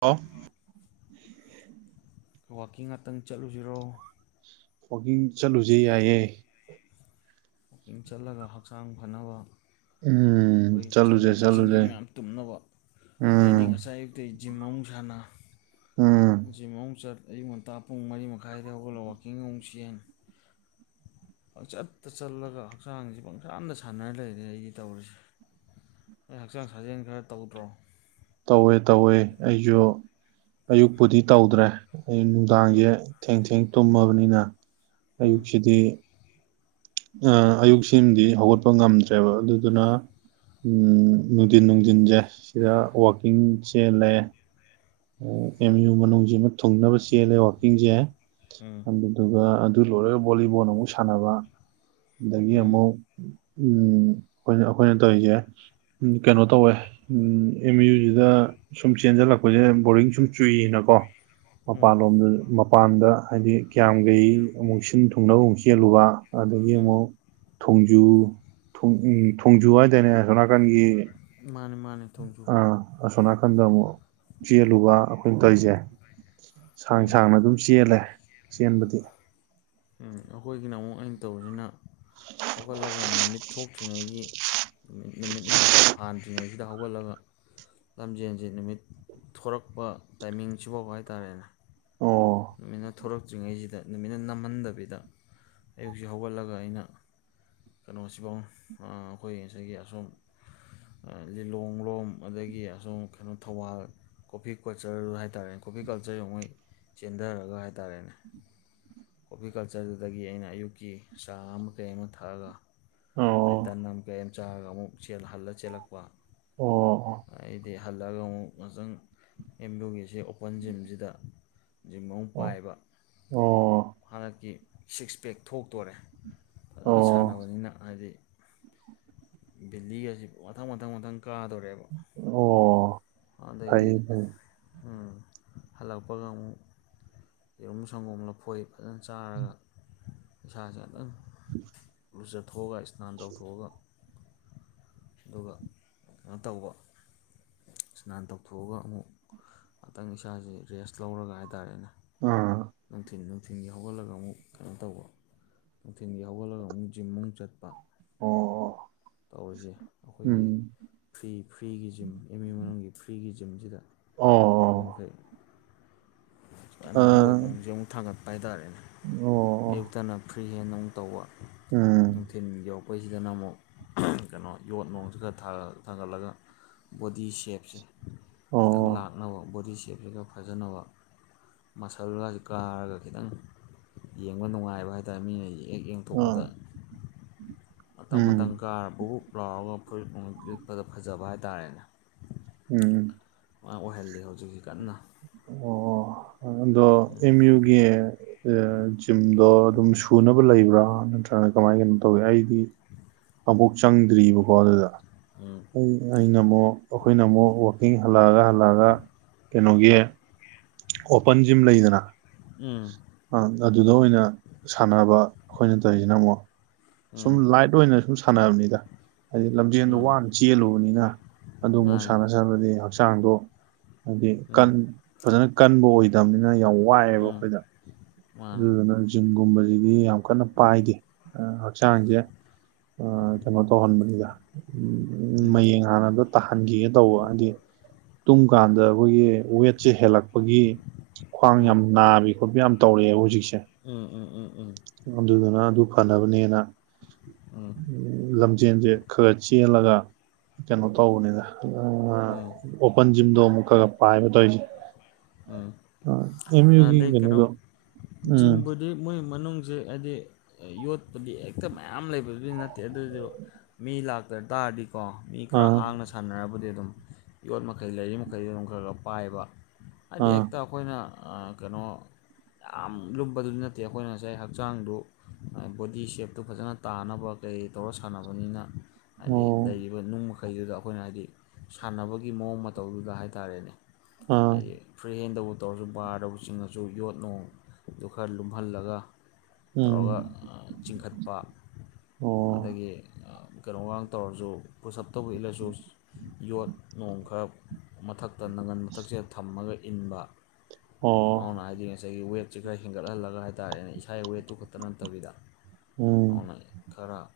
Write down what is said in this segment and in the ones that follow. hello [unintelligible] ꯋꯥꯋꯀꯤꯡ ꯉꯥꯛꯇꯪ ꯆꯠꯂꯨꯁꯤꯔꯣ ꯋꯀꯤꯡ ꯆꯠꯂꯨꯖꯦ ꯌꯥꯏꯌꯦ ꯄꯨꯃꯤꯡ ꯆꯠꯂꯒ ꯍꯛꯆꯥꯡ ꯐꯅꯕ ꯎꯝ ꯑꯩꯈꯣꯏ ꯆꯠꯂꯨꯁꯦ ꯆꯥꯁꯤꯟ ꯆꯠꯂꯨꯁꯦ ꯊꯛꯆꯟꯈꯤꯕ ꯃꯌꯥꯝ ꯇꯨꯝꯅꯕ ꯑꯩꯗꯤ ꯎꯝ ꯉꯁꯥꯏ ꯑꯇꯩ ꯖꯤꯝ ꯑꯨꯛ ꯁꯥꯟꯅ ꯎꯝ ꯖꯤꯝ ꯑꯨꯛ ꯆꯠ ꯑꯌꯨꯛ ꯉꯟꯇꯥ ꯄꯨꯡ ꯃꯔꯤ ꯃꯈꯥꯏꯗ ꯍꯧꯒꯠꯂꯛ ꯋꯥꯛꯀꯤꯡ ꯑꯃꯨꯁꯤꯦꯟ ꯄꯪꯆꯠ ꯇ ꯆꯠꯂꯒ ꯍꯛꯆꯥꯡꯁ ꯄꯪꯁꯥꯗ ꯁꯥꯟꯅꯔ ꯂꯩꯔꯦ ꯑꯩꯒꯤ ꯇꯧꯔꯤꯁꯦ ꯑꯩ ꯍꯛꯆꯥꯡ ꯁꯥꯖꯦꯜ ꯈꯔ ꯇꯧꯗ꯭ꯔꯣ ꯇꯧꯋꯦ ꯇꯧꯋꯦ ꯑꯩꯁꯨ ꯑꯌꯨꯛꯄꯨꯗꯤ ꯇꯧꯗ꯭ꯔꯦ ꯑꯩ ꯎꯝ ꯅꯨꯡꯗꯥꯡꯖꯦ ꯊꯦꯡ ꯊꯦꯡ ꯇꯨꯝꯃꯕꯅꯤꯅ ꯎꯝ ꯑꯌꯨꯛꯁꯤꯗꯤ ꯑ ꯑꯌꯨꯛꯁꯤꯃꯗꯤ ꯍꯧꯒꯠꯄ ꯉꯝꯗ꯭ꯔꯦꯕ ꯑꯗꯨꯗꯨꯅ ꯎ ꯅꯨꯡꯊꯤꯟ ꯅꯨꯡꯊꯤꯟꯁꯦ ꯁꯤꯗ ꯋꯥꯛꯀꯤꯡ ꯆꯦꯜꯂꯦ [unintelligible] ꯑꯦꯝ ꯌꯨ ꯃꯅꯨꯡꯁꯤꯃ ꯊꯨꯡꯅꯕ ꯆꯦꯜꯂꯦ ꯋꯀꯤꯡꯁꯦ ꯎꯝ ꯑꯗꯨꯒ ꯑꯗꯨ ꯂꯣꯏꯔꯒ ꯕꯣꯂꯤꯕꯣꯜ ꯑꯃꯨꯛ ꯁꯥꯟꯅꯕ ꯑꯗꯒꯤ ꯎꯝ ꯑꯃꯨꯛ ꯎꯝ ꯑꯩꯈꯣꯏꯅ ꯑꯩꯈꯣꯏꯅ ꯇꯧꯔꯤꯁꯦ ꯀꯅꯣ ꯇꯧꯋꯦ ꯎ ꯑꯦꯝ ꯌꯨꯖꯤꯗ ꯁꯨꯝ ꯆꯦꯟꯖꯜꯂꯛꯄ ꯕꯣꯔꯤꯡ ꯁꯨꯝ ꯆꯨꯏꯌꯦꯅꯀꯣ ꯎꯝ ꯃꯄꯥꯟꯂꯣꯝꯗ ꯃꯄꯥꯟꯗ ꯍꯥꯏꯗꯤ ꯀꯌꯥꯝꯒꯩ ꯑꯃꯨꯛ ꯁꯤꯟ ꯊꯨꯡꯅꯕ ꯑꯃꯨꯛ ꯆꯦꯜꯂꯨꯕ ꯑꯗꯒꯤ ꯎꯝ ꯑꯃꯨꯛ ꯊꯣꯡꯖꯨ ꯊꯣꯡ ꯎ ꯊꯣꯡꯖꯨ ꯍꯥꯏꯗꯥꯏꯅꯦ ꯑꯁꯣꯝꯅꯥꯀꯟꯒꯤ ꯃꯥꯅꯤ ꯃꯥꯅꯦ ꯑꯥ ꯑꯁꯣ ꯅꯥꯀꯟꯗ ꯑꯃꯨꯛ ꯆꯦꯜꯂꯨꯕ ꯄꯨꯡꯇꯣꯏꯁꯦ ꯁꯥꯡ ꯎꯝ ꯁꯥꯡꯅ ꯑꯗꯨꯝ ꯆꯦꯜꯂꯦ ꯆꯦꯟꯕꯗꯤ ꯎ ꯑꯈꯣꯏꯒꯤꯅ ꯑꯃꯨꯛ ꯑꯩꯅ ꯇꯧꯕꯁꯤꯅ ꯍꯧꯒꯠꯂꯒ ꯅꯨꯃꯤꯠ ꯊꯣꯛꯇ꯭ꯔꯤꯉꯩꯒꯤ ꯅꯨꯃꯤꯠ ꯅꯨꯃꯤꯠꯅ ꯍꯥꯟꯗ꯭ꯔꯤꯉꯩꯁꯤꯗ ꯍꯧꯒꯠꯂꯒ ꯂꯝꯖꯦꯟꯁꯤ ꯅꯨꯃꯤꯠ ꯊꯣꯔꯛꯄ ꯇꯥꯏꯃꯤꯡꯁꯤꯐꯥꯎ ꯍꯥꯏꯇꯥꯔꯦꯅꯦ ꯑꯣ ꯅꯨꯃꯤꯠꯅ ꯊꯣꯔꯛꯇ꯭ꯔꯤꯉꯩꯁꯤꯗ ꯅꯨꯃꯤꯠꯅ ꯅꯝꯍꯟꯗꯕꯤꯗ ꯑꯌꯨꯛꯁꯤ ꯍꯧꯒꯠꯂꯒ ꯑꯩꯅ ꯀꯩꯅꯣꯁꯤꯐꯥꯎ ꯑꯩꯈꯣꯏ ꯉꯁꯥꯏꯒꯤ ꯑꯁꯣꯝ ꯂꯤꯂꯣꯡ ꯂꯣꯝ ꯑꯗꯒꯤ ꯑꯁꯨꯝ ꯀꯩꯅꯣ ꯊꯧꯕꯥꯜ ꯀꯣꯐꯤ ꯀꯜꯆꯔ ꯍꯥꯏꯇꯥꯔꯦꯅꯦ ꯀꯣꯐꯤ ꯀꯜꯆꯔ ꯃꯣꯏ ꯆꯦꯟꯊꯔꯒ ꯍꯥꯏꯇꯥꯥꯔꯦꯅꯦ ꯀꯣꯐꯤꯀꯜꯆꯔꯗꯨꯗꯒꯤ ꯑꯩꯅ ꯑꯌꯨꯛꯀꯤ ꯆꯥ ꯑꯃ ꯀꯩ ꯑꯃ ꯊꯛꯑꯒ ꯑꯗꯩ ꯑꯣ ꯇꯟ ꯑꯃ ꯀꯩ ꯑꯃ ꯆꯥꯔꯒ ꯑꯃꯨꯛ ꯍꯜꯂ ꯆꯦꯜꯂꯛꯄ ꯑꯣ ꯑꯩꯗꯤ ꯍꯜꯂꯛꯑꯒ ꯑꯃꯨꯛ ꯉꯥꯛꯇꯪ ꯑꯦꯝ ꯌꯨꯒꯤꯁꯦ ꯑꯣꯄꯟ ꯖꯤꯝꯁꯤꯗ ꯖꯤꯝ ꯑꯃꯣꯛ ꯑꯣ ꯄꯥꯏꯕ ꯑꯣ ꯍꯟꯗꯛꯀꯤ ꯁꯤꯛꯁ ꯄꯦꯛ ꯊꯣꯛꯇꯣꯔꯦ ꯐꯖꯅ ꯑꯣ ꯁꯥꯟꯅꯕꯅꯤꯅ ꯍꯥꯏꯗꯤ ꯚꯦꯜꯂꯤꯒ ꯑꯁꯤ ꯃꯊꯪ ꯃꯊꯪ ꯃꯊꯪ ꯀꯥꯗꯣꯔꯦꯕ ꯑꯣ ꯑꯗꯒꯤ ꯐꯩꯌꯦ ꯐꯩꯌꯦ ꯎ ꯍꯜꯂꯛꯄꯒ ꯑꯃꯨꯛ ꯌꯦꯔꯨꯝ ꯁꯪꯒꯣꯝ ꯂꯐꯣꯏ ꯐꯖꯅ ꯆꯥꯔꯒ ꯏꯁꯩꯥꯁꯦ ꯑꯗꯨꯇꯪ ꯨ ꯂꯨꯖꯥꯊꯣꯛꯑꯒ ꯏꯁꯅꯥꯟ ꯇꯧꯊꯣꯛꯑꯒ ꯑꯗꯨꯒ ꯀꯩꯅꯣ ꯇꯧꯕ ꯏꯁꯅꯥꯟ ꯇꯧꯊꯣꯛꯑꯒ ꯑꯃꯨꯛ ꯉꯥꯛꯇꯪ ꯏꯁꯥꯁꯦ ꯔꯦꯁ ꯂꯧꯔꯒ ꯍꯥꯏꯇꯥꯔꯦꯅꯦ ꯑꯥ ꯅꯨꯡꯊꯤꯟ ꯅꯨꯡꯊꯤꯟꯒꯤ ꯍꯧꯒꯠꯂꯒ ꯑꯃꯨꯛ ꯀꯩꯅꯣ ꯇꯧꯕ ꯅꯨꯡꯊꯤꯟꯜꯒꯤ ꯍꯧꯒꯠꯂꯒ ꯑꯃꯨꯛ ꯖꯤꯝꯃꯨꯛ ꯆꯠꯄ ꯑꯣ ꯇꯧꯔꯤꯁꯦ ꯑꯩꯈꯣꯏꯒꯤ ꯎꯝ ꯐ꯭ꯔꯤ ꯐ꯭ꯔꯤꯒꯤ ꯖꯤꯝ ꯑꯦꯝ ꯌꯨ ꯃꯅꯨꯡꯒꯤ ꯐ꯭ꯔꯤꯒꯤ ꯖꯤꯝꯁꯤꯗ ꯑꯣꯝꯈꯩ ꯖꯅ ꯌꯣꯠ ꯅꯨꯡꯁꯦ ꯑꯃꯨꯛ ꯊꯥꯡꯒꯠꯄ ꯍꯥꯏꯇꯥꯔꯦꯅꯦ ꯑꯌꯨꯛꯇꯅ ꯐ꯭ꯔꯤ ꯍꯦꯟ ꯑꯃꯨꯛ ꯇꯧꯕ ꯅꯨꯡꯊꯤꯜ ꯌꯧꯔꯛꯄꯩꯁꯤꯗꯅ ꯑꯃꯨꯛ ꯀꯩꯅꯣ ꯌꯣꯠ ꯅꯨꯡꯁꯤ ꯈ ꯊꯥꯒꯠꯂꯒ ꯕꯣꯗꯤ ꯁꯦꯞꯁꯦ ꯈꯤꯇꯪ ꯂꯥꯛꯅꯕ ꯕꯣꯗꯤ ꯁꯦꯞꯁꯦ ꯈꯔ ꯐꯖꯅꯕ ꯃꯁꯜꯒꯁꯤ ꯀꯥꯔꯒ ꯈꯤꯇꯪ ꯌꯦꯡꯕ ꯅꯨꯡꯉꯥꯏꯕ ꯍꯥꯏꯇꯥꯔꯦ ꯃꯤꯉꯪꯁꯦ ꯍꯦꯛ ꯌꯦꯡꯊꯣꯛꯄꯗ ꯃꯇꯪ ꯃꯇꯪ ꯀꯥꯔꯕꯨꯛ ꯂꯥꯎꯔꯒ ꯐꯨꯔꯤꯠ ꯂꯤꯠꯄꯗ ꯐꯖꯕ ꯍꯥꯏꯇꯥꯔꯦꯅꯦ ꯎꯝ ꯑꯣꯏꯍꯜꯂꯤ ꯍꯧꯖꯤꯛꯁꯤ ꯀꯟꯅ ꯑꯦꯝ ꯌꯨꯒꯤ ꯖꯤꯝꯗꯣ ꯑꯗꯨꯝ ꯁꯨꯅꯕ ꯂꯩꯕ꯭ꯔꯥ ꯅꯠꯇ꯭ꯔ ꯅ ꯀꯃꯥꯏ ꯀꯩꯅꯣ ꯇꯧꯏ ꯑꯩꯗꯤ ꯑꯝꯕꯣꯛ ꯆꯪꯗꯔꯤꯕꯀꯣ ꯑꯗꯨꯗ ꯎꯝ ꯄꯨꯡ ꯑꯩꯅ ꯑꯃꯨꯛ ꯑꯩꯈꯣꯏꯅ ꯑꯃꯨꯛ ꯋꯀꯤꯡ ꯍꯜꯂꯛꯑꯒ ꯍꯜꯂꯛꯑꯒ ꯀꯩꯅꯣꯒꯤ ꯑꯣꯄꯟ ꯖꯤꯝ ꯂꯩꯗꯅ ꯎꯝ ꯑ ꯑꯗꯨꯗ ꯑꯣꯏꯅ ꯁꯥꯟꯅꯕ ꯑꯩꯈꯣꯏꯅ ꯇꯧꯔꯤꯁꯤꯅ ꯑꯃꯨꯛ ꯎꯝ ꯁꯨꯝ ꯂꯥꯏꯠ ꯑꯣꯏꯅ ꯁꯨꯝ ꯁꯥꯟꯅꯕꯅꯤꯗ ꯍꯥꯏꯗꯤ ꯂꯝꯖꯦꯟꯗꯣ ꯋꯥꯅ ꯆꯦꯜꯂꯨꯕꯅꯤꯅ ꯑꯗꯨ ꯑꯃꯨꯛ ꯃꯥꯅꯤ ꯁꯥꯟꯅ ꯕꯗꯤ ꯍꯛꯆꯥꯡꯗꯣ ꯍꯥꯏꯗꯤ ꯀ ꯎꯝ ꯐꯖꯅ ꯀꯟꯕ ꯑꯣꯏꯗꯕꯅꯤꯅ ꯌꯥꯝ ꯋ ꯋꯥꯏꯑꯦꯕ ꯎꯝ ꯑꯩꯈꯣꯏꯗ ꯃꯥꯅꯤ ꯑꯗꯨꯗꯨꯅ ꯖꯤꯝꯒꯨꯝꯕꯁꯤꯗꯤ ꯌꯥꯝ ꯀꯟꯅ ꯄꯥꯏꯗꯦ ꯍꯛꯆꯥꯡꯁꯦ ꯑ ꯀꯩꯅꯣ ꯇꯧꯍꯟꯕꯅꯤꯗ ꯃꯌꯦꯡ ꯍꯥꯟꯅ ꯑꯝꯇ ꯇꯥꯍꯟꯈꯤꯒꯦ ꯇꯧꯕ ꯍꯥꯏꯗꯤ ꯇꯨꯝ ꯀꯥꯟꯗ ꯑꯩꯈꯣꯏꯒꯤ ꯋꯦꯠꯁꯦ ꯍꯦꯜꯂꯛꯄꯒꯤ ꯈ꯭ꯋꯥꯡ ꯎꯝ ꯌꯥꯝ ꯅꯥꯕꯤ ꯈꯣꯠꯄꯤ ꯌꯥꯝ ꯇꯧꯔꯛꯑꯦꯕ ꯍꯧꯖꯤꯛꯁꯦ ꯎꯝ ꯎꯝ ꯎꯝ ꯎꯝ ꯑꯗꯨꯗꯨꯅ ꯑꯗꯨ ꯐꯅꯕꯅꯦꯅ ꯎꯝ ꯂꯝꯖꯦꯟꯁꯦ ꯈꯔ ꯆꯦꯜꯂꯒ ꯀꯩꯅꯣ ꯇꯧꯕꯅꯤꯅ ꯎꯝ ꯑꯣꯄꯟ ꯖꯤꯝꯗꯣ ꯑꯃꯨꯛꯀꯒ ꯄꯥꯏꯕ ꯇꯧꯁꯤ ꯎꯝ ꯑ ꯑꯦꯝ ꯌꯨꯒꯤ ꯀꯩꯅꯣꯗꯣ ꯎꯝ ꯖꯤꯛ ꯃꯣꯏ ꯃꯅꯨꯡꯁꯦ ꯍꯥꯏꯗꯤ ꯌꯣꯠꯄꯨꯗꯤ ꯍꯦꯛꯇ ꯃꯌꯥꯝ ꯂꯩꯕꯕꯨꯗꯤ ꯅꯠꯇꯦ ꯑꯗꯨꯖꯨ ꯃꯤ ꯂꯥꯛꯇ ꯇꯥꯔꯗꯤꯀꯣ ꯃꯤ ꯈꯔ ꯑꯥ ꯍꯥꯡꯅ ꯁꯥꯟꯅꯔꯕꯗꯤ ꯑꯗꯨꯝ ꯌꯣꯠ ꯃꯈꯩ ꯂꯩꯔꯤ ꯃꯈꯩꯗꯤ ꯑꯗꯨꯝ ꯈꯔ ꯈꯔ ꯄꯥꯏꯕ ꯍꯥꯏꯗꯤ ꯑꯥ ꯍꯦꯛꯇ ꯑꯈꯣꯏꯅ ꯑ ꯀꯩꯅꯣ ꯌꯥꯝ ꯂꯨꯝꯕꯗꯨꯗꯤ ꯅꯠꯇꯦ ꯑꯩꯈꯣꯏꯅ ꯉꯁꯥꯏ ꯍꯛꯆꯥꯡꯗꯨ ꯕꯣꯗꯤ ꯁꯦꯞꯇꯨ ꯐꯖꯅ ꯇꯥꯅꯕ ꯀꯩ ꯇꯧꯔ ꯁꯥꯟꯅꯕꯅꯤꯅ ꯍꯥꯏꯗꯤ ꯑꯣ ꯂꯩꯔꯤꯕ ꯅꯨꯡ ꯃꯈꯩꯗꯨꯗ ꯑꯩꯈꯣꯏꯅ ꯍꯥꯏꯗꯤ ꯁꯥꯟꯅꯕꯒꯤ ꯃꯑꯣꯡ ꯃꯇꯧꯗꯨꯗ ꯍꯥꯏ ꯇꯥꯔꯦꯅꯦ ꯑꯥ ꯍꯥꯏꯗꯤ ꯐ꯭ꯔꯤ ꯍꯦꯟꯗꯕꯨ ꯇꯧꯔꯁꯨ ꯕꯥꯔꯗꯕꯨ ꯆꯤꯡꯉꯁꯨ ꯌꯣꯠꯅꯨꯡꯗꯨ ꯈꯔ ꯂꯨꯝꯍꯜꯂꯒ ꯎꯝ ꯇꯧꯔꯒ ꯆꯤꯡꯈꯠꯄ ꯑꯣ ꯑꯗꯒꯤ ꯀꯩꯅꯣꯒ ꯇꯧꯔꯁꯨ ꯄꯨꯁꯑꯞꯇꯧꯕ ꯏꯜꯂꯁꯨ ꯌꯣꯠ ꯅꯣꯡ ꯈꯔ ꯃꯊꯛꯇ ꯅꯞ ꯇꯛꯁꯦꯗ ꯊꯝꯃꯒ ꯏꯟꯕ ꯑꯣ ꯑꯗꯨꯅ ꯍꯥꯏꯗꯤ ꯉꯁꯥꯏꯒꯤ ꯋꯦꯠꯁꯤꯦ ꯈꯔ ꯍꯦꯟꯒꯠꯍꯜꯂꯒ ꯍꯥꯏꯇꯥꯔꯦꯅꯦ ꯏꯁꯥꯒꯤ ꯋꯦꯠꯇꯨ ꯈꯛꯇ ꯅꯠꯇꯕꯤꯗ ꯎꯝ ꯍꯥꯎꯅ ꯈꯔ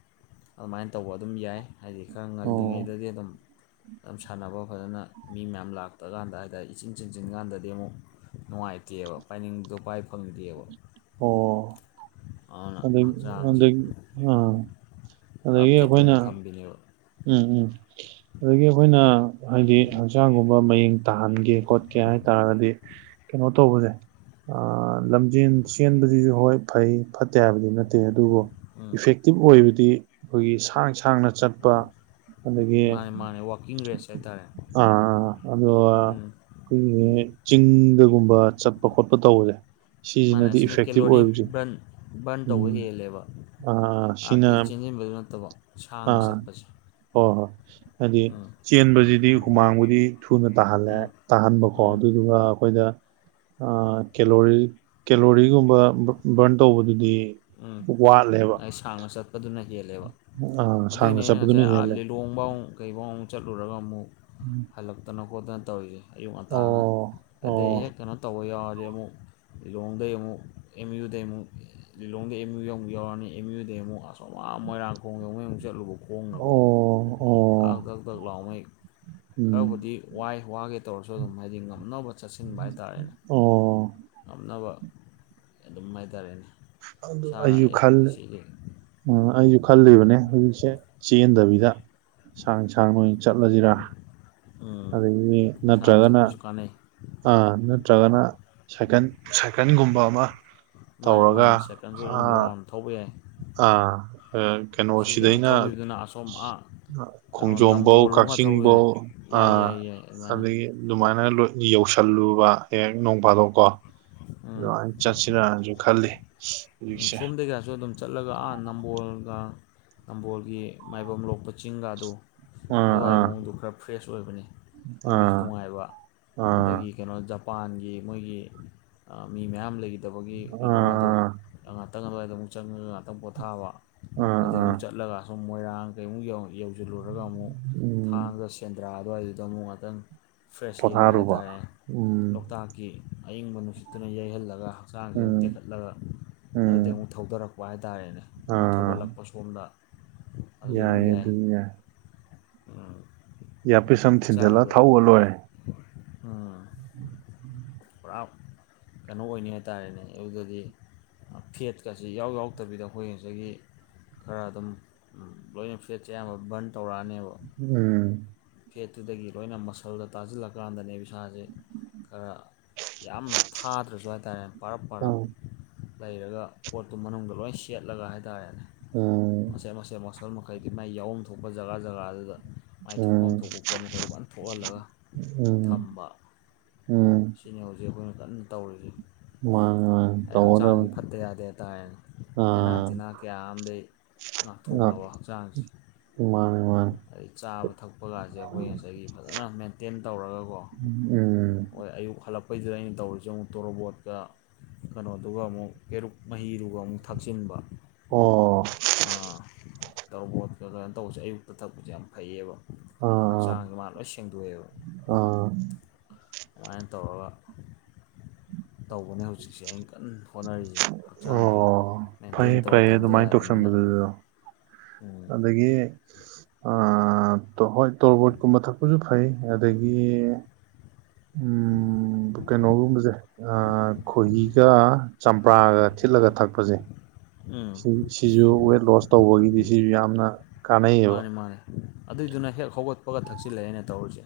ꯑꯗꯨꯃꯥꯏꯅ ꯇꯧꯕ ꯑꯗꯨꯝ ꯌꯥꯏ ꯍꯥꯏꯗꯤ ꯈꯔ ꯑꯣ ꯉꯜꯂꯤꯉꯩꯗꯗꯤ ꯑꯗꯨꯝ ꯑꯗꯨ ꯁꯥꯟꯅꯕ ꯐꯖꯅ ꯃꯤ ꯃꯌꯥꯝ ꯂꯥꯛꯇ ꯀꯥꯟꯗ ꯑꯗ ꯏꯆꯤꯟ ꯆꯤꯡꯁꯤꯟ ꯀꯥꯟꯗꯗꯤ ꯑꯃꯨꯛ ꯅꯨꯡꯉꯥꯏꯇꯦꯕ ꯄꯥꯏꯅꯤꯡꯕꯗꯣ ꯄꯥꯏ ꯐꯪꯗꯦꯕ ꯑꯣ ꯑꯗꯨꯅ ꯑꯗꯒꯤ ꯍꯛꯆꯥꯡꯁꯦ ꯑꯗꯒꯤ ꯑꯥ ꯑꯗꯒꯤ ꯑꯩꯈꯣꯏꯅ ꯕꯤꯅꯤ ꯎꯝ ꯎꯝ ꯑꯗꯒꯤ ꯑꯩꯈꯣꯏꯅ ꯍꯥꯏꯗꯤ ꯍꯛꯆꯥꯡꯒꯨꯝꯕ ꯃꯌꯦꯡ ꯇꯥꯍꯟꯒꯦ ꯈꯣꯠꯀꯦ ꯍꯥꯏꯇꯥꯔꯒꯗꯤ ꯀꯩꯅꯣ ꯇꯧꯕꯅꯦ ꯂꯝꯖꯦꯟ ꯆꯦꯟꯕꯗꯨꯁꯨ ꯍꯣꯏ ꯐꯩ ꯐꯠꯇꯦ ꯍꯥꯏꯕꯗꯤ ꯅꯠꯇꯦ ꯑꯗꯨꯕꯨ ꯎꯝ ꯏꯐꯦꯛꯇꯤꯞ ꯑꯣꯏꯕꯗꯤ ꯑꯩꯈꯣꯏꯒꯤ ꯁꯥꯡ ꯁꯥꯡꯅ ꯆꯠꯄ ꯑꯗꯒꯤ ꯃꯥꯅꯦ ꯃꯥꯅꯦ ꯋꯥꯛꯀꯤꯡ ꯔꯦꯁ ꯍꯥꯏꯇꯥꯔꯦ ꯑ ꯑꯗꯣ ꯎꯝ ꯑꯩꯈꯣꯏꯒꯤ ꯆꯤꯡꯗꯒꯨꯝꯕ ꯆꯠꯄ ꯈꯣꯠꯄ ꯇꯧꯕꯁꯦ ꯃꯥꯅ ꯁꯤꯁꯤꯅꯗꯤ ꯑꯁꯤꯅ ꯏꯐꯦꯛꯇꯤꯞ ꯀꯦꯂꯣꯔꯤ ꯑꯣꯏꯕꯁꯦ ꯕꯔꯟ ꯕꯔꯟ ꯇꯧꯕ ꯎꯝ ꯍꯦꯜꯂꯦꯕ ꯑ ꯁꯤꯅ ꯉꯥꯏꯍꯥꯛꯀꯤ ꯆꯦꯟꯁꯤꯟꯕꯗꯨ ꯅꯠꯇꯕ ꯑꯥ ꯍ ꯁꯥꯡꯅ ꯆꯠꯄꯁꯦ ꯍꯣꯏ ꯍꯥꯏꯗꯤ ꯎꯝ ꯆꯦꯟꯕꯁꯤꯗꯤ ꯍꯨꯃꯥꯡꯕꯨꯗꯤ ꯊꯨꯅ ꯇꯥꯍꯜꯂꯦ ꯎꯝ ꯇꯥꯍꯟꯕꯀꯣ ꯎꯝ ꯑꯗꯨ ꯑꯗꯨꯒ ꯑꯩꯈꯣꯏꯅ ꯀꯦꯂꯣꯔꯤ ꯀꯦꯂꯣꯔꯤꯒꯨꯝꯕ ꯕꯔꯟ ꯇꯧꯕꯗꯨꯗꯤ ꯎꯝ ꯋꯥꯠꯂꯦꯕ ꯑꯩ ꯁꯥꯡꯅ ꯆꯠꯄꯗꯨꯅ ꯍꯦꯜꯂꯦꯕ ꯑꯥ ꯑꯗꯨꯏꯅꯦ ꯁꯥꯡꯅ ꯑꯩꯅ ꯆꯠꯄꯗꯨꯅ ꯉꯁꯥꯏ ꯑꯥ ꯍꯦꯜꯂꯦ ꯂꯤꯂꯣꯡ ꯈꯣꯡꯕꯥꯎ ꯀꯩꯐꯥꯎ ꯑꯃꯨꯛ ꯆꯠꯂꯨꯔꯒ ꯑꯃꯨꯛ ꯎꯝ ꯍꯜꯂꯛꯇꯅ ꯈꯣꯠꯇꯅ ꯇꯧꯔꯤꯑꯦ ꯑꯌꯨꯛ ꯉꯟꯇꯥꯅ ꯑꯣ ꯑꯣ ꯑꯗꯩ ꯍꯦꯛ ꯀꯩꯅꯣ ꯇꯧꯕ ꯌꯥꯎꯔꯗꯤ ꯑꯃꯨꯛ ꯂꯤꯂꫭꯡꯗꯥꯏ ꯑꯃꯨꯛ ꯑꯦꯝ ꯌꯨ ꯗꯥꯒꯤ ꯑꯃꯨꯛ ꯂꯤꯂꯣꯡꯗ ꯑꯦꯝ ꯌꯨ ꯌ ꯑꯃꯨꯛ ꯌꯥꯎꯔꯅꯤ ꯑꯦꯝ ꯌꯨꯗ ꯑꯃꯨꯛ ꯑꯁꯝ ꯃꯣꯏꯔꯥꯡꯈꯣꯡ ꯌꯧ ꯑꯃꯨꯛ ꯆꯠꯂꯨꯕ ꯈꯣꯡꯅꯀꯣ ꯑꯣ ꯑꯣ ꯑꯜ UNINTELLIGIBLE ꯎꯝ ꯈꯔꯕꯨꯗꯤ ꯋꯥꯏ ꯋꯥꯒꯦ ꯇꯧꯔꯁꯨ ꯑꯗꯨꯝ ꯍꯥꯏꯗꯤ ꯉꯝꯅꯕ ꯆꯠꯁꯤꯟꯕ ꯍꯥꯏꯇꯥꯥꯔꯦꯅꯦ ꯑꯣ ꯉꯝꯅꯕ ꯑꯗꯨꯝ ꯍꯥꯏꯇꯥꯔꯦꯅꯦ ꯁꯥꯅꯑ ꯁꯤꯒꯤ ꯑꯥ ꯑꯩꯁꯨ ꯈꯜꯂꯤꯕꯅꯦ ꯍꯧꯖꯤꯛꯁꯦ ꯆꯦꯟꯗꯕꯤꯗ ꯁꯥꯡ ꯁꯥꯡꯅ ꯑꫭꯏꯅ ꯆꯠꯂꯁꯤꯔꯥ ꯑꯗꯥꯒꯤ ꯁꯥꯡꯅ ꯅꯠꯇ꯭ꯔꯒꯅ ꯆꯠꯄꯁꯨ ꯀꯥꯟꯅꯩ ꯑ ꯅꯠꯇ꯭ꯔꯒꯅ ꯁꯥꯏꯀꯜ ꯁꯥꯏꯀꯜꯒꯨꯝꯕ ꯑꯃ ꯃꯥꯅꯤ ꯇꯧꯔꯒ ꯃꯥꯅꯤ ꯁꯦꯀꯟꯁꯨ ꯑꯗꯨꯝ ꯑꯥ ꯔꯥꯎꯟ ꯊꯧꯕ ꯌꯥꯏ ꯑꯥ ꯀꯩꯅꯣ ꯁꯤꯗꯒꯤ ꯁꯤꯗꯩꯅ ꯊꯧꯈꯤꯕꯗꯨꯅ ꯑꯁꯣꯝ ꯑꯥ ꯀꯩꯅꯣ ꯈꯣꯡꯖꯣꯝꯐꯧ ꯅꯝꯕꯣꯜ ꯂꯣꯝꯒ ꯊꯧ ꯌꯥꯏ ꯀꯛꯆꯤꯡꯐꯧ ꯑ ꯌꯥꯏ ꯌꯥꯏ ꯌꯥꯏ ꯑꯗꯨꯃꯥꯏꯅ ꯑꯗꯥꯒꯤ ꯑꯗꯨꯃꯥꯏꯅ ꯌꯧꯁꯜꯂꯨꯕ ꯍꯦꯛ ꯅꯣꯡ ꯐꯥꯗꯣꯛꯀꯣ ꯎꯝ ꯑꯗꯨꯃꯥꯏ ꯆꯠꯁꯤꯔꯛꯅꯁꯨ ꯈꯜꯂꯤ ꯎꯝ ꯍꯧꯖꯤꯛꯁꯦ ꯁꯣꯝꯗꯩꯒ꯭ꯌꯥꯁꯁꯨ ꯑꯗꯨꯝ ꯆꯠꯂꯒ ꯑꯥ ꯅꯝꯕꯣꯜꯒ ꯅꯝꯕꯣꯜꯒꯤ ꯃꯥꯏꯕꯝ ꯂꯣꯛꯄ ꯆꯤꯡꯒꯗꫭ ꯑꯥ ꯑꯗꯨꯋꯥ ꯑꯥ ꯃꯑꯣꯡꯗꯨ ꯈꯔ ꯐ꯭ꯔꯦꯁ ꯑꯣꯏꯕꯅꯤ ꯂꯝꯕꯤꯁꯨ ꯑꯥ ꯅꯨꯡꯉꯥꯏꯕ ꯑꯥ ꯑꯗꯒꯤ ꯀꯩꯅꯣ ꯖ ꯖꯄꯥꯟꯒꯤ ꯃꯣꯏꯒꯤ ꯃꯤ ꯃꯌꯥꯝ ꯂꯩꯗꯕꯒꯤ ꯀꯩꯅꯣꯒꯗꯣ ꯑꯥ ꯉꯥꯛꯇꯪ ꯑꯗꯨꯋꯥꯏꯗ ꯑꯃꯨꯛ ꯆꯪꯉꯒ ꯉꯥꯛꯇꯪ ꯄꯣꯊꯥꯕ ꯑꯥ ꯑꯗꯨꯗꯩ ꯑꯥ ꯑꯃꯨꯛ ꯆꯠꯂꯒ ꯁꯨꯝ ꯃꯣꯏꯔꯥꯡ ꯀꯩꯃꯨꯛ ꯌꯧꯁꯤꯜꯂꯨꯔꯒ ꯑꯃꯨꯛ ꯎꯝ ꯊꯥꯡꯉꯒ ꯁꯦꯟꯗ꯭ꯔꯥ ꯑꯗꯨꯋꯥꯏꯗꯨꯗ ꯑꯃꯨꯛ ꯉꯥꯛꯇꯪ ꯐ꯭ꯔꯦꯁ ꯏꯌꯥꯔ ꯄꯣꯊꯥꯔꯨꯕ ꯍꯥꯏꯇꯥꯔꯦ ꯎꯝ ꯂꯣꯛꯇꯥꯛꯀꯤ ꯑꯌꯪꯕ ꯅꯨꯡꯁꯤꯠꯇꯨꯅ ꯌꯩꯍꯜꯂꯒ ꯍꯛꯆꯥꯡꯁꯦ ꯑꯃꯨꯛ ꯎꯝ ꯇꯦꯛꯈꯠꯂꯒ ꯑꯗꯨꯗꯤ ꯎꯝ ꯑꯃꯨꯛ ꯊꯧꯗꯔꯛꯄ ꯍꯥꯏꯇꯥꯔꯦꯅꯦ ꯑꯃꯨꯛ ꯑꯥ ꯊꯧꯒꯠꯂꯛꯄ ꯁꯣꯝꯗ ꯌꯥꯏꯌꯦ ꯑꯗꯨꯝ ꯌꯥꯏ ꯌꯥꯄꯤꯁ ꯑꯃ ꯊꯤꯟꯖꯜꯂꯒ ꯊꯧꯑ ꯂꯣꯏꯔꯦ ꯑꯥ ꯄꯨꯔꯥ ꯀꯩꯅꯣ ꯑꯣꯏꯅꯤ ꯍꯥꯏꯇꯥꯔꯦꯅꯦ ꯑꯌꯨꯛꯇꯗꯤ ꯐꯦꯠꯀꯁꯤ ꯌꯥꯎ ꯌꯥꯎꯗꯕꯤꯗ ꯑꯩꯈꯣꯏ ꯉꯁꯥꯏꯒꯤ ꯈꯔ ꯑꯗꯨꯝ ꯂꯣꯏꯅ ꯐꯦꯠꯁꯦ ꯑꯌꯥꯝꯕ ꯕꯟ ꯇꯧꯔꯛꯑꯅꯦꯕ ꯎꯝ ꯐꯦꯠꯇꯨꯗꯒꯤ ꯂꯣꯏꯅ ꯃꯁꯜꯗ ꯇꯥꯁꯤꯜꯂꯀꯥꯟꯗꯅꯦ ꯏꯁꯥꯁꯦ ꯈꯔ ꯌꯥꯝ ꯊꯥꯗ꯭ꯔꯁꯨ ꯍꯥꯏꯇꯥꯔꯦ ꯄꯔꯞ ꯄꯔꯞ ꯎꯝ ꯂꯩꯔꯒ ꯄꯣꯠꯇꯨ ꯃꯅꯨꯡꯗ ꯂꯣꯏ ꯁꯦꯠꯂꯒ ꯍꯥꯏꯇꯥꯔꯦꯅꯦ ꯎꯝ ꯃꯆꯦꯠ ꯃꯆꯦꯠ ꯃꯁꯜ ꯃꯈꯩꯒꯤ ꯃꯥꯏ ꯌꯥꯎꯐꯝ ꯊꯣꯛꯄ ꯖꯒꯥ ꯖꯒꯥꯗꯨꯗ ꯃꯥꯏ ꯊꯣꯛ ꯐꯐ [unintelligible] ꯎꯝ ꯝ ꯊꯣꯛꯄ ꯄꯣꯠ ꯃꯈꯩꯗꯨꯃꯣꯏꯅ ꯊꯣꯛꯍꯜꯂꯒ ꯎꯝ ꯊꯝꯕ ꯎꯝ ꯁꯤꯅꯤ ꯍꯧꯖꯤꯛ ꯑꯩꯈꯣꯏꯅ ꯀꯟꯅ ꯇꯧꯔꯤꯁꯦ ꯃꯥꯅꯤ ꯃꯥꯅꯤ ꯑꯩ ꯍꯛꯆꯥꯡꯖꯤ ꯇꯧꯒꯗꯕꯅꯤ ꯐꯠꯇ ꯌꯥꯗꯦ ꯍꯥꯏꯇꯥꯔꯦꯅꯥ ꯂꯩꯅꯥ ꯑꯥ ꯇꯤꯟꯅꯥ ꯀꯌꯥꯝꯃꯗꯩ ꯑꯥ ꯉꯥꯛꯊꯣꯛꯅꯕ ꯍꯛꯆꯥꯡꯁꯤ ꯃꯥꯅꯦ ꯃꯥꯅꯦ ꯑꯩ ꯆꯥꯕ ꯊꯛ ꯊꯛꯄ ꯀꯥꯁꯦ ꯑꯩꯈꯣꯏ ꯉꯁꯥꯏꯒꯤ ꯐꯖꯅ ꯃꯦꯟꯇꯦꯟ ꯇꯧꯔꯒꯀꯣ ꯎꯝ ꯍꯣꯏ ꯑꯌꯨꯛ ꯍꯜꯂꯛꯄꯩꯗꯨꯗ ꯑꯩꯅ ꯇꯧꯔꯤꯁꯦ ꯑꯃꯨꯛꯇꯣꯔꯣꯕꯣꯠꯀ ꯀꯩꯅꯣꯗꯨꯒ ꯑꯃꯨꯛ ꯄꯦꯔꯨꯛ ꯃꯍꯤꯗꯨꯒ ꯑꯃꯨꯛ ꯊꯥꯛꯆꯤꯟꯕ ꯑꯣ ꯑꯥ ꯇꯔꯕꯣꯠ ꯑꯗꯥꯏꯅ ꯇꯧꯕꯁꯦ ꯑꯌꯨꯛꯇ ꯊꯛꯄꯁꯦ ꯌꯥꯝ ꯐꯩꯌꯦꯕ ꯑꯥ ꯍꯛꯆꯥꯡꯁ ꯃꯥ ꯂꯣꯏ ꯁꯦꯡꯗꯣꯛꯑꯦꯕ ꯑꯥ ꯑꯗꯨꯃꯥꯏꯅ ꯇꯧꯔꯒ ꯇꯧꯕꯅꯦ ꯍꯧꯖꯤꯛꯁꯦ ꯑꯩꯅ ꯀꯟꯅ ꯍꯣꯠꯅꯔꯤꯁꯦ ꯍꯛꯆꯥꯡꯁꯦ ꯑꯣ ꯃꯦꯟꯇꯦꯟ ꯐꯩꯌꯦ ꯇꯧꯔ ꯐꯩꯌꯦ ꯊꯝꯗ ꯑꯗꯨꯃꯥꯏꯅ ꯌꯥꯗꯕꯅꯤꯅ ꯇꯧꯁꯟꯕꯗꯨꯁꯨ ꯎꯝ ꯑꯗꯒꯤ ꯑꯥ ꯑꯥ ꯍꯣꯏ ꯇꯣꯔꯕꯣꯠꯀꯨꯝꯕ ꯊꯛꯄꯁꯨ ꯐꯩ ꯑꯗꯒꯤ ꯎꯝ ꯀꯩꯅꯣꯒꯨꯝꯕꯁꯦ ꯑꯥ ꯈꯣꯏꯍꯤꯒ ꯆꯝꯄ꯭ꯔꯥꯒ ꯊꯤꯠꯂꯒ ꯊꯛꯄꯁꯤ ꯎꯝ ꯁꯤꯁꯨ ꯋꯦꯠ ꯂꯣꯁ ꯇꯧꯕꯒꯤꯗꯤ ꯁꯤꯁꯨ ꯌꯥꯝꯅ ꯀꯥꯟꯅꯩꯌꯦꯕ ꯃꯥꯅꯤ ꯃꯥꯅꯤ ꯑꯗꯨꯏꯗꯨꯅ ꯍꯦꯛ ꯍꯧꯒꯠꯄꯒ ꯊꯛꯆꯤꯜꯂ‌ꯦ ꯑꯩꯅ ꯇꯧꯔꯤꯁꯦ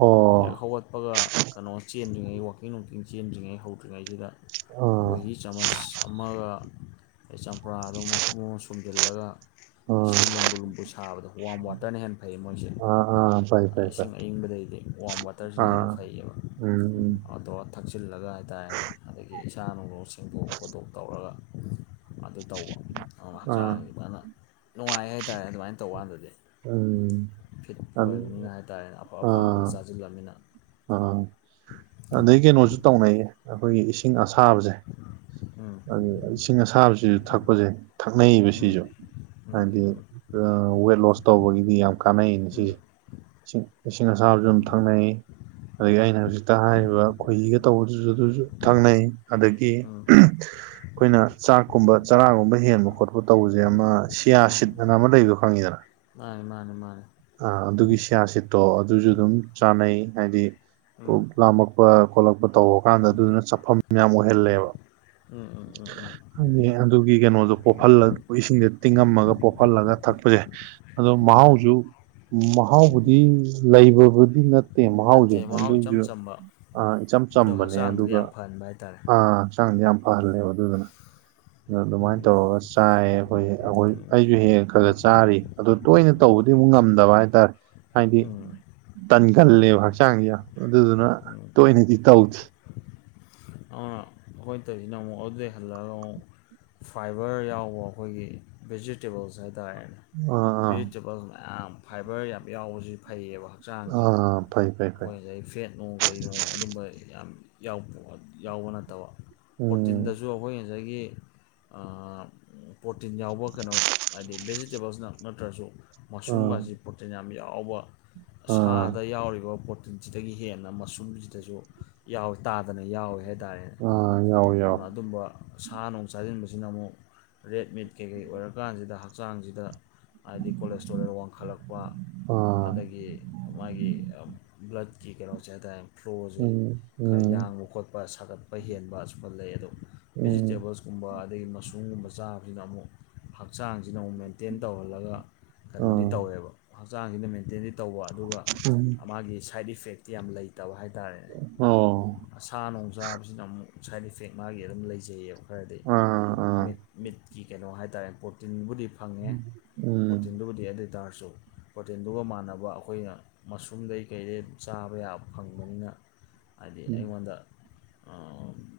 ꯑꯣ ꯍꯦꯛ ꯍꯧꯒꯠꯄꯒ ꯀꯩꯅꯣ ꯆꯦꯟꯗ꯭ꯔꯤꯉꯩ ꯋꯥꯀꯤꯡ ꯅꯨꯡꯀꯤꯡ ꯆꯦꯟꯗ꯭ꯔꯤꯉꯩ ꯍꯧꯗ꯭ꯔꯤꯉꯩꯁꯤꯗ ꯑꯥ ꯑꫭꯏꯍꯤ ꯆꯥꯃꯁ ꯑꯃꯒ ꯑꯗꯩ ꯆꯝꯄ꯭ꯔꯥꯗꯣ ꯃꯄꯨꯝ ꯑꯃꯥ ꯁꯨꯝꯖꯤꯜꯂꯒ ꯑꯥ ꯏꯁꯤꯡ ꯂꯨꯝꯕꯨ ꯂꯨꯝꯕꯨ ꯁ ꯑꯗꯣ ꯋꯥꯔꯝ ꯋꯥꯇꯔꯅ ꯍꯦꯟꯅ ꯐꯩ ꯃꯣꯏꯁꯦ ꯑꯥ ꯑꯥ ꯐꯩ ꯐꯩ ꯐꯩ ꯏꯁꯤꯡ ꯑꯏꯪꯕꯗꯩꯗꯤ ꯋꯥꯔꯝ ꯋꯥꯇꯔꯁꯤꯅ ꯍꯦꯟꯅ ꯑꯥ ꯐꯩꯌꯦꯕ ꯎꯝ ꯑꯗꫭ ꯊꯛꯆꯤꯜꯂꯒ ꯍꯥꯏꯇꯥꯔꯦꯅꯦ ꯑꯗꯒꯤ ꯏꯁꯥ ꯅꯨꯡ ꯁꯦꯡꯗꯣꯛ ꯈꯣꯠꯇꯣꯛ ꯇꯧꯔꯒ ꯑꯗꯨ ꯇꯧꯕ ꯑ ꯑꯥ ꯍꯛꯆꯥꯡꯖꯤ ꯐꯖꯅ ꯅꯨꯡꯉꯥꯏ ꯍꯥꯏꯇꯥꯔꯦ ꯑꯗꯨꯃꯥꯏꯅ ꯇꯧꯕꯀꯥꯟꯗꯗꯤ ꯎꯝ ꯐꯤꯠ ꯑꯗꯨ ꯑꯣꯏꯕꯅꯤꯅ ꯍꯥꯏ ꯇꯥꯔꯦꯅꯦ ꯑꯐ ꯑꯐꯥꯕ ꯉꯥꯛꯇ ꯆꯥꯁꯤꯜꯂꯕꯅꯤꯅ ꯑ ꯑꯗꯩ ꯀꯩꯅꯣꯁꯨ ꯇꯧꯅꯩꯅ‌ꯦ ꯑꯩꯈꯣꯏꯒꯤ ꯏꯁꯤꯡ ꯑꯁꯥꯕꯁꯦ ꯎꯝ ꯏꯁꯤꯡ ꯑꯁꯥꯕꯁꯤꯁꯨ ꯊꯛꯄꯁꯦ ꯎꯝ ꯊꯛꯅꯩꯕꯁꯤꯁꯨ ꯎꯝ ꯍꯥꯏꯗꯤ ꯋꯦꯠ ꯂꯣꯁ ꯇꯧꯕꯒꯤꯗꯤ ꯌꯥꯝ ꯀꯥꯟꯅꯩ ꯎꯝ ꯁꯤꯁꯦ ꯏꯁꯤꯡ ꯏꯁꯤꯡ ꯑꯁꯥꯕꯁꯨ ꯑꯗꯨꯝ ꯊꯛꯅꯩ ꯑꯗꯒꯤ ꯑꯩꯅ ꯍꯧꯖꯤꯛꯇ ꯍꯥꯏꯒꯤꯕ ꯈꯣꯏꯍꯤꯒ ꯇꯧꯕꯗꯨꯁꯨ ꯑꯗꯨꯁꯨ ꯊꯛꯅꯩ ꯑꯗꯒꯤ ꯎꯝ ꯑꯩꯈꯣꯏꯅ ꯆꯥꯛꯀꯨꯝꯕ ꯆꯔꯥꯒꯨꯝꯕ ꯍꯦꯟꯕ ꯈꯣꯠꯄ ꯇꯧꯕꯁꯦ ꯑꯃ ꯁꯤꯌꯥ ꯁꯤꯠ ꯑꯅ ꯑꯃ ꯂꯩꯕꯗꯣ ꯈꯪꯉꯤꯗꯅ ꯃꯥꯅꯦ ꯃꯥꯅꯦ ꯃꯥꯅꯦ ꯑꯥ ꯑꯗꯨꯒꯤ ꯁꯤꯌꯥꯁꯤꯠꯇꯣ ꯑꯗꯨꯁꯨ ꯑꯗꯨꯝ ꯆꯥꯅꯩ ꯍꯥꯏꯗꯤ ꯄꯨ ꯎꯝ ꯂꯥꯃꯛ ꯄ ꯈꯣꯠꯂꯛꯄ ꯇꯧꯕ ꯀꯥꯟꯗ ꯑꯗꯨꯗꯨꯅ ꯆꯞꯐꯝ ꯌꯥꯝ ꯑꯣꯏꯍꯜꯂꯦꯕ ꯎꯝ ꯎꯝ ꯎꯝ ꯎꯝ ꯑꯗꯨꯒꯤ ꯀꯩꯅꯣꯗꯣ ꯄꯣꯍꯜꯂ ꯏꯁꯤꯡꯗ ꯇꯤꯡꯉꯝꯃꯒ ꯄꯣꯍꯜꯂꯒ ꯊꯛꯄ ꯌꯥꯏ ꯑꯗꯣ ꯃꯥꯅꯤ ꯃꯍꯥꯎꯁꯨ ꯃꯍꯥꯎꯕꯨꯗꯤ ꯂꯩꯕꯕꯨꯗꯤ ꯅꯠ ꯇꯦ ꯃꯍꯥꯎꯖꯨ ꯅꯠꯇꯦ ꯃꯍꯥꯎ ꯏꯆꯝ ꯑꯗꯨꯏꯁꯨ ꯆꯝꯕ ꯑꯥ ꯏꯆꯝ ꯑꯗꯣ ꯆꯝꯕꯅꯦ ꯍꯛꯆꯥꯡꯗꯗꯤ ꯑꯗꯨꯒ ꯌꯥꯝ ꯐꯍꯟꯕ ꯍꯥꯏꯇꯥꯔꯦ ꯑ ꯍꯛꯆꯥꯡꯁꯦ ꯌꯥꯝ ꯐꯍꯜꯂꯦꯕ ꯑꯗꯨꯗꯨꯅ ꯑ ꯎꯝ ꯑꯗꯨꯃꯥꯏꯅ ꯇꯧꯔꯒ ꯆꯥꯏꯑ ꯑꯩꯈꯣꯏ ꯑꯩꯈꯣꯏ ꯎꯝ ꯑꯩꯁꯨ ꯍꯦꯛ ꯍ‌ꯦꯛ ꯈꯒꯔꯥ ꯆꯥꯔꯤ ꯑꯗꯨ ꯇꯣꯏꯅ ꯇꯧꯕꯗꯤ ꯎꯝ ꯑꯃꯨꯛ ꯉꯝꯗꯕ ꯍꯥꯏꯇꯥꯔꯦ ꯍꯥꯏꯗꯤ ꯇꯟꯒꯜꯂꯦꯕ ꯍꯛꯆꯥꯡꯁ‌ꯦ ꯌꯥꯝ ꯑꯗꯨꯗꯨꯅ ꯎꯝ ꯎꯝ ꯇꯣꯏꯅꯗꯤ ꯇꯧꯗ‌ꯦ ꯑꯗꯨꯅ ꯑꯩꯈꯣꯏꯅ ꯇꯧꯁꯤꯅ ꯑꯃꯨꯛ ꯑꯗꯨꯗꯩ ꯍꯜꯂꯑꯒ ꯑꯃꯨꯛ ꯐꯥꯏꯕꯔ ꯌꯥꯎꯕ ꯑꯩꯈꯣꯏꯒꯤ ꯚꯦꯖꯤꯇꯦꯕꯜꯁ ꯍꯥꯏꯇꯥꯔꯦꯅꯦ ꯑꯥ ꯑꯥ ꯚꯤꯖꯤꯇꯦꯕꯜ ꯃꯌꯥꯝ ꯐꯥꯏꯕꯔ ꯌꯥꯝ ꯌꯥꯎꯕꯁꯤ ꯐꯩꯌꯦꯕ ꯍꯛꯆꯥꯡꯁꯦ ꯑꯥ ꯐꯩ ꯐꯩ ꯐꯩ ꯑꯩꯈꯣꯏ ꯉꯁꯥꯏ ꯐꯦꯠ ꯅꯨꯡ ꯀꯩꯅꯣ ꯑꯗꯨꯝꯕ ꯌꯥꯝ ꯌꯥꯎꯕ ꯅꯠꯇꯕ ꯎꯝ ꯄꯣꯔꯇꯤꯟꯗꯁꯨ ꯗꯣ ꯑꯩꯈꯣꯏ ꯉꯁꯥꯏꯒꯤ ꯄ꯭ꯔꯣꯇꯤꯟ ꯌꯥꯎꯕ ꯀꯩꯅꯣ ꯍꯥꯏꯗꯤ ꯚꯦꯖꯤꯇꯦꯕꯜꯁꯅ ꯅꯠꯇ꯭ꯔꯁꯨ ꯑꯥ ꯃꯁꯔꯨꯝꯒꯁꯤ ꯄ꯭ꯔꯣꯇꯤꯟ ꯌꯥꯝ ꯌꯥꯎꯕ ꯑꯥ ꯁꯥꯗ ꯌꯥꯎꯔꯤꯕ ꯑꯗꯨꯒ ꯄ꯭ꯔꯣꯇꯤꯟꯁꯤꯗꯒꯤ ꯍꯦꯟꯅ ꯃꯁꯨꯝꯁꯤꯗꯁꯨ ꯌꯥꯎꯋ ꯇꯥꯗꯅ ꯌꯥꯎꯋꯦ ꯍꯥꯏꯇꯥꯔꯦꯅꯦ ꯑꯥ ꯌꯥꯎꯋꯦ ꯑꯗꯨꯅ ꯌꯥꯎꯋꯦ ꯑꯗꯨꯝꯕ ꯁꯥ ꯅꯨꯡ ꯆꯥꯁꯤꯟꯕꯁꯤꯅ ꯑꯃꯨꯛ ꯔꯦꯗꯃꯤꯠ ꯀꯩꯀꯩ ꯑꯣꯏꯔꯀꯥꯟꯁꯤꯗ ꯍꯛꯆꯥꯡꯁꯤꯗ ꯍꯥꯏꯗꯤ ꯀꯣꯂꯦꯁꯇꯣꯔꯦꯜ ꯋꯥꯡꯈꯠꯂꯛꯄ ꯑꯥ ꯑꯗꯒꯤ ꯃꯥꯒꯤ ꯕ꯭ꯂꯠ ꯀꯤ ꯀꯩꯅꯣꯁꯦ ꯍꯥꯏꯇꯥꯔꯦ ꯐ꯭ꯂꯣꯁꯦ ꯎꯝ ꯈꯔ ꯎꯝ ꯌꯥꯡꯕ ꯈꯣꯠꯄ ꯁꯥꯒꯠꯄ ꯍꯦꯟꯕ ꯑꯁꯨꯨꯝꯕ ꯂꯩ ꯑꯗꯣ ꯚꯦꯖꯤꯇꯦ ꯎꯝ ꯇꯦꯕꯜꯁ ꯀꯨꯝꯕ ꯑꯗꯒꯤ ꯃꯁꯔꯨꯝꯒꯨꯝꯕ ꯆꯥꯕꯁꯤꯅ ꯑꯃꯨꯛ ꯍꯛꯆꯥꯡꯁꯤꯅ ꯑꯃꯨꯛ ꯃꯦꯟꯇꯦꯟ ꯇꯧꯍꯜꯂꯒ ꯀꯩꯅꯣꯗꯤ ꯑꯥ ꯇꯧꯋꯦꯕ ꯍꯛꯆꯥꯡꯁꯤꯅ ꯃꯦꯟꯇꯦꯟꯗꯤ ꯇꯧꯕ ꯑꯗꯨꯒ ꯎꯝ ꯃꯥꯒꯤ ꯁꯥꯏꯠ ꯏꯐꯦꯛ ꯌꯥꯝ ꯂꯩꯇꯕ ꯍꯥꯏꯇꯥꯔꯦ ꯑꯣ ꯁꯥ ꯅꯨꯡ ꯆꯥꯕꯁꯤꯅ ꯑꯃꯨꯛ ꯁꯥꯏꯠ ꯏꯐꯦꯛ ꯃꯥꯒꯤ ꯑꯗꯨꯝ ꯂꯩꯖꯩꯌꯦꯕ ꯈꯔꯗꯤ ꯑꯥ ꯑꯥ ꯃꯤꯠ ꯃꯤꯠꯀꯤ ꯀꯩꯅꯣ ꯍꯥꯏꯇꯥꯔꯦ ꯄ꯭ꯔꯣꯇꯤꯟꯕꯨꯗꯤ ꯐꯪꯉꯦ ꯎꯝ ꯄꯣꯔꯇꯤꯟꯗꯨꯕꯨꯗꯤ ꯑꯗꯨ ꯑꯣꯏꯇꯥꯔꯁꯨ ꯄ꯭ꯔꯣꯇꯤꯟꯗꯨꯒ ꯃꯥꯟꯅꯕ ꯑꯩꯈꯣꯏꯅ ꯃꯁꯔꯨꯝꯗꯩ ꯀꯩꯗꯩ ꯆꯥꯕ ꯌꯥꯕ ꯐꯪꯕꯅꯤꯅ ꯍꯥꯏꯗꯤ ꯎꯝ ꯑꯩꯉꯣꯟꯗ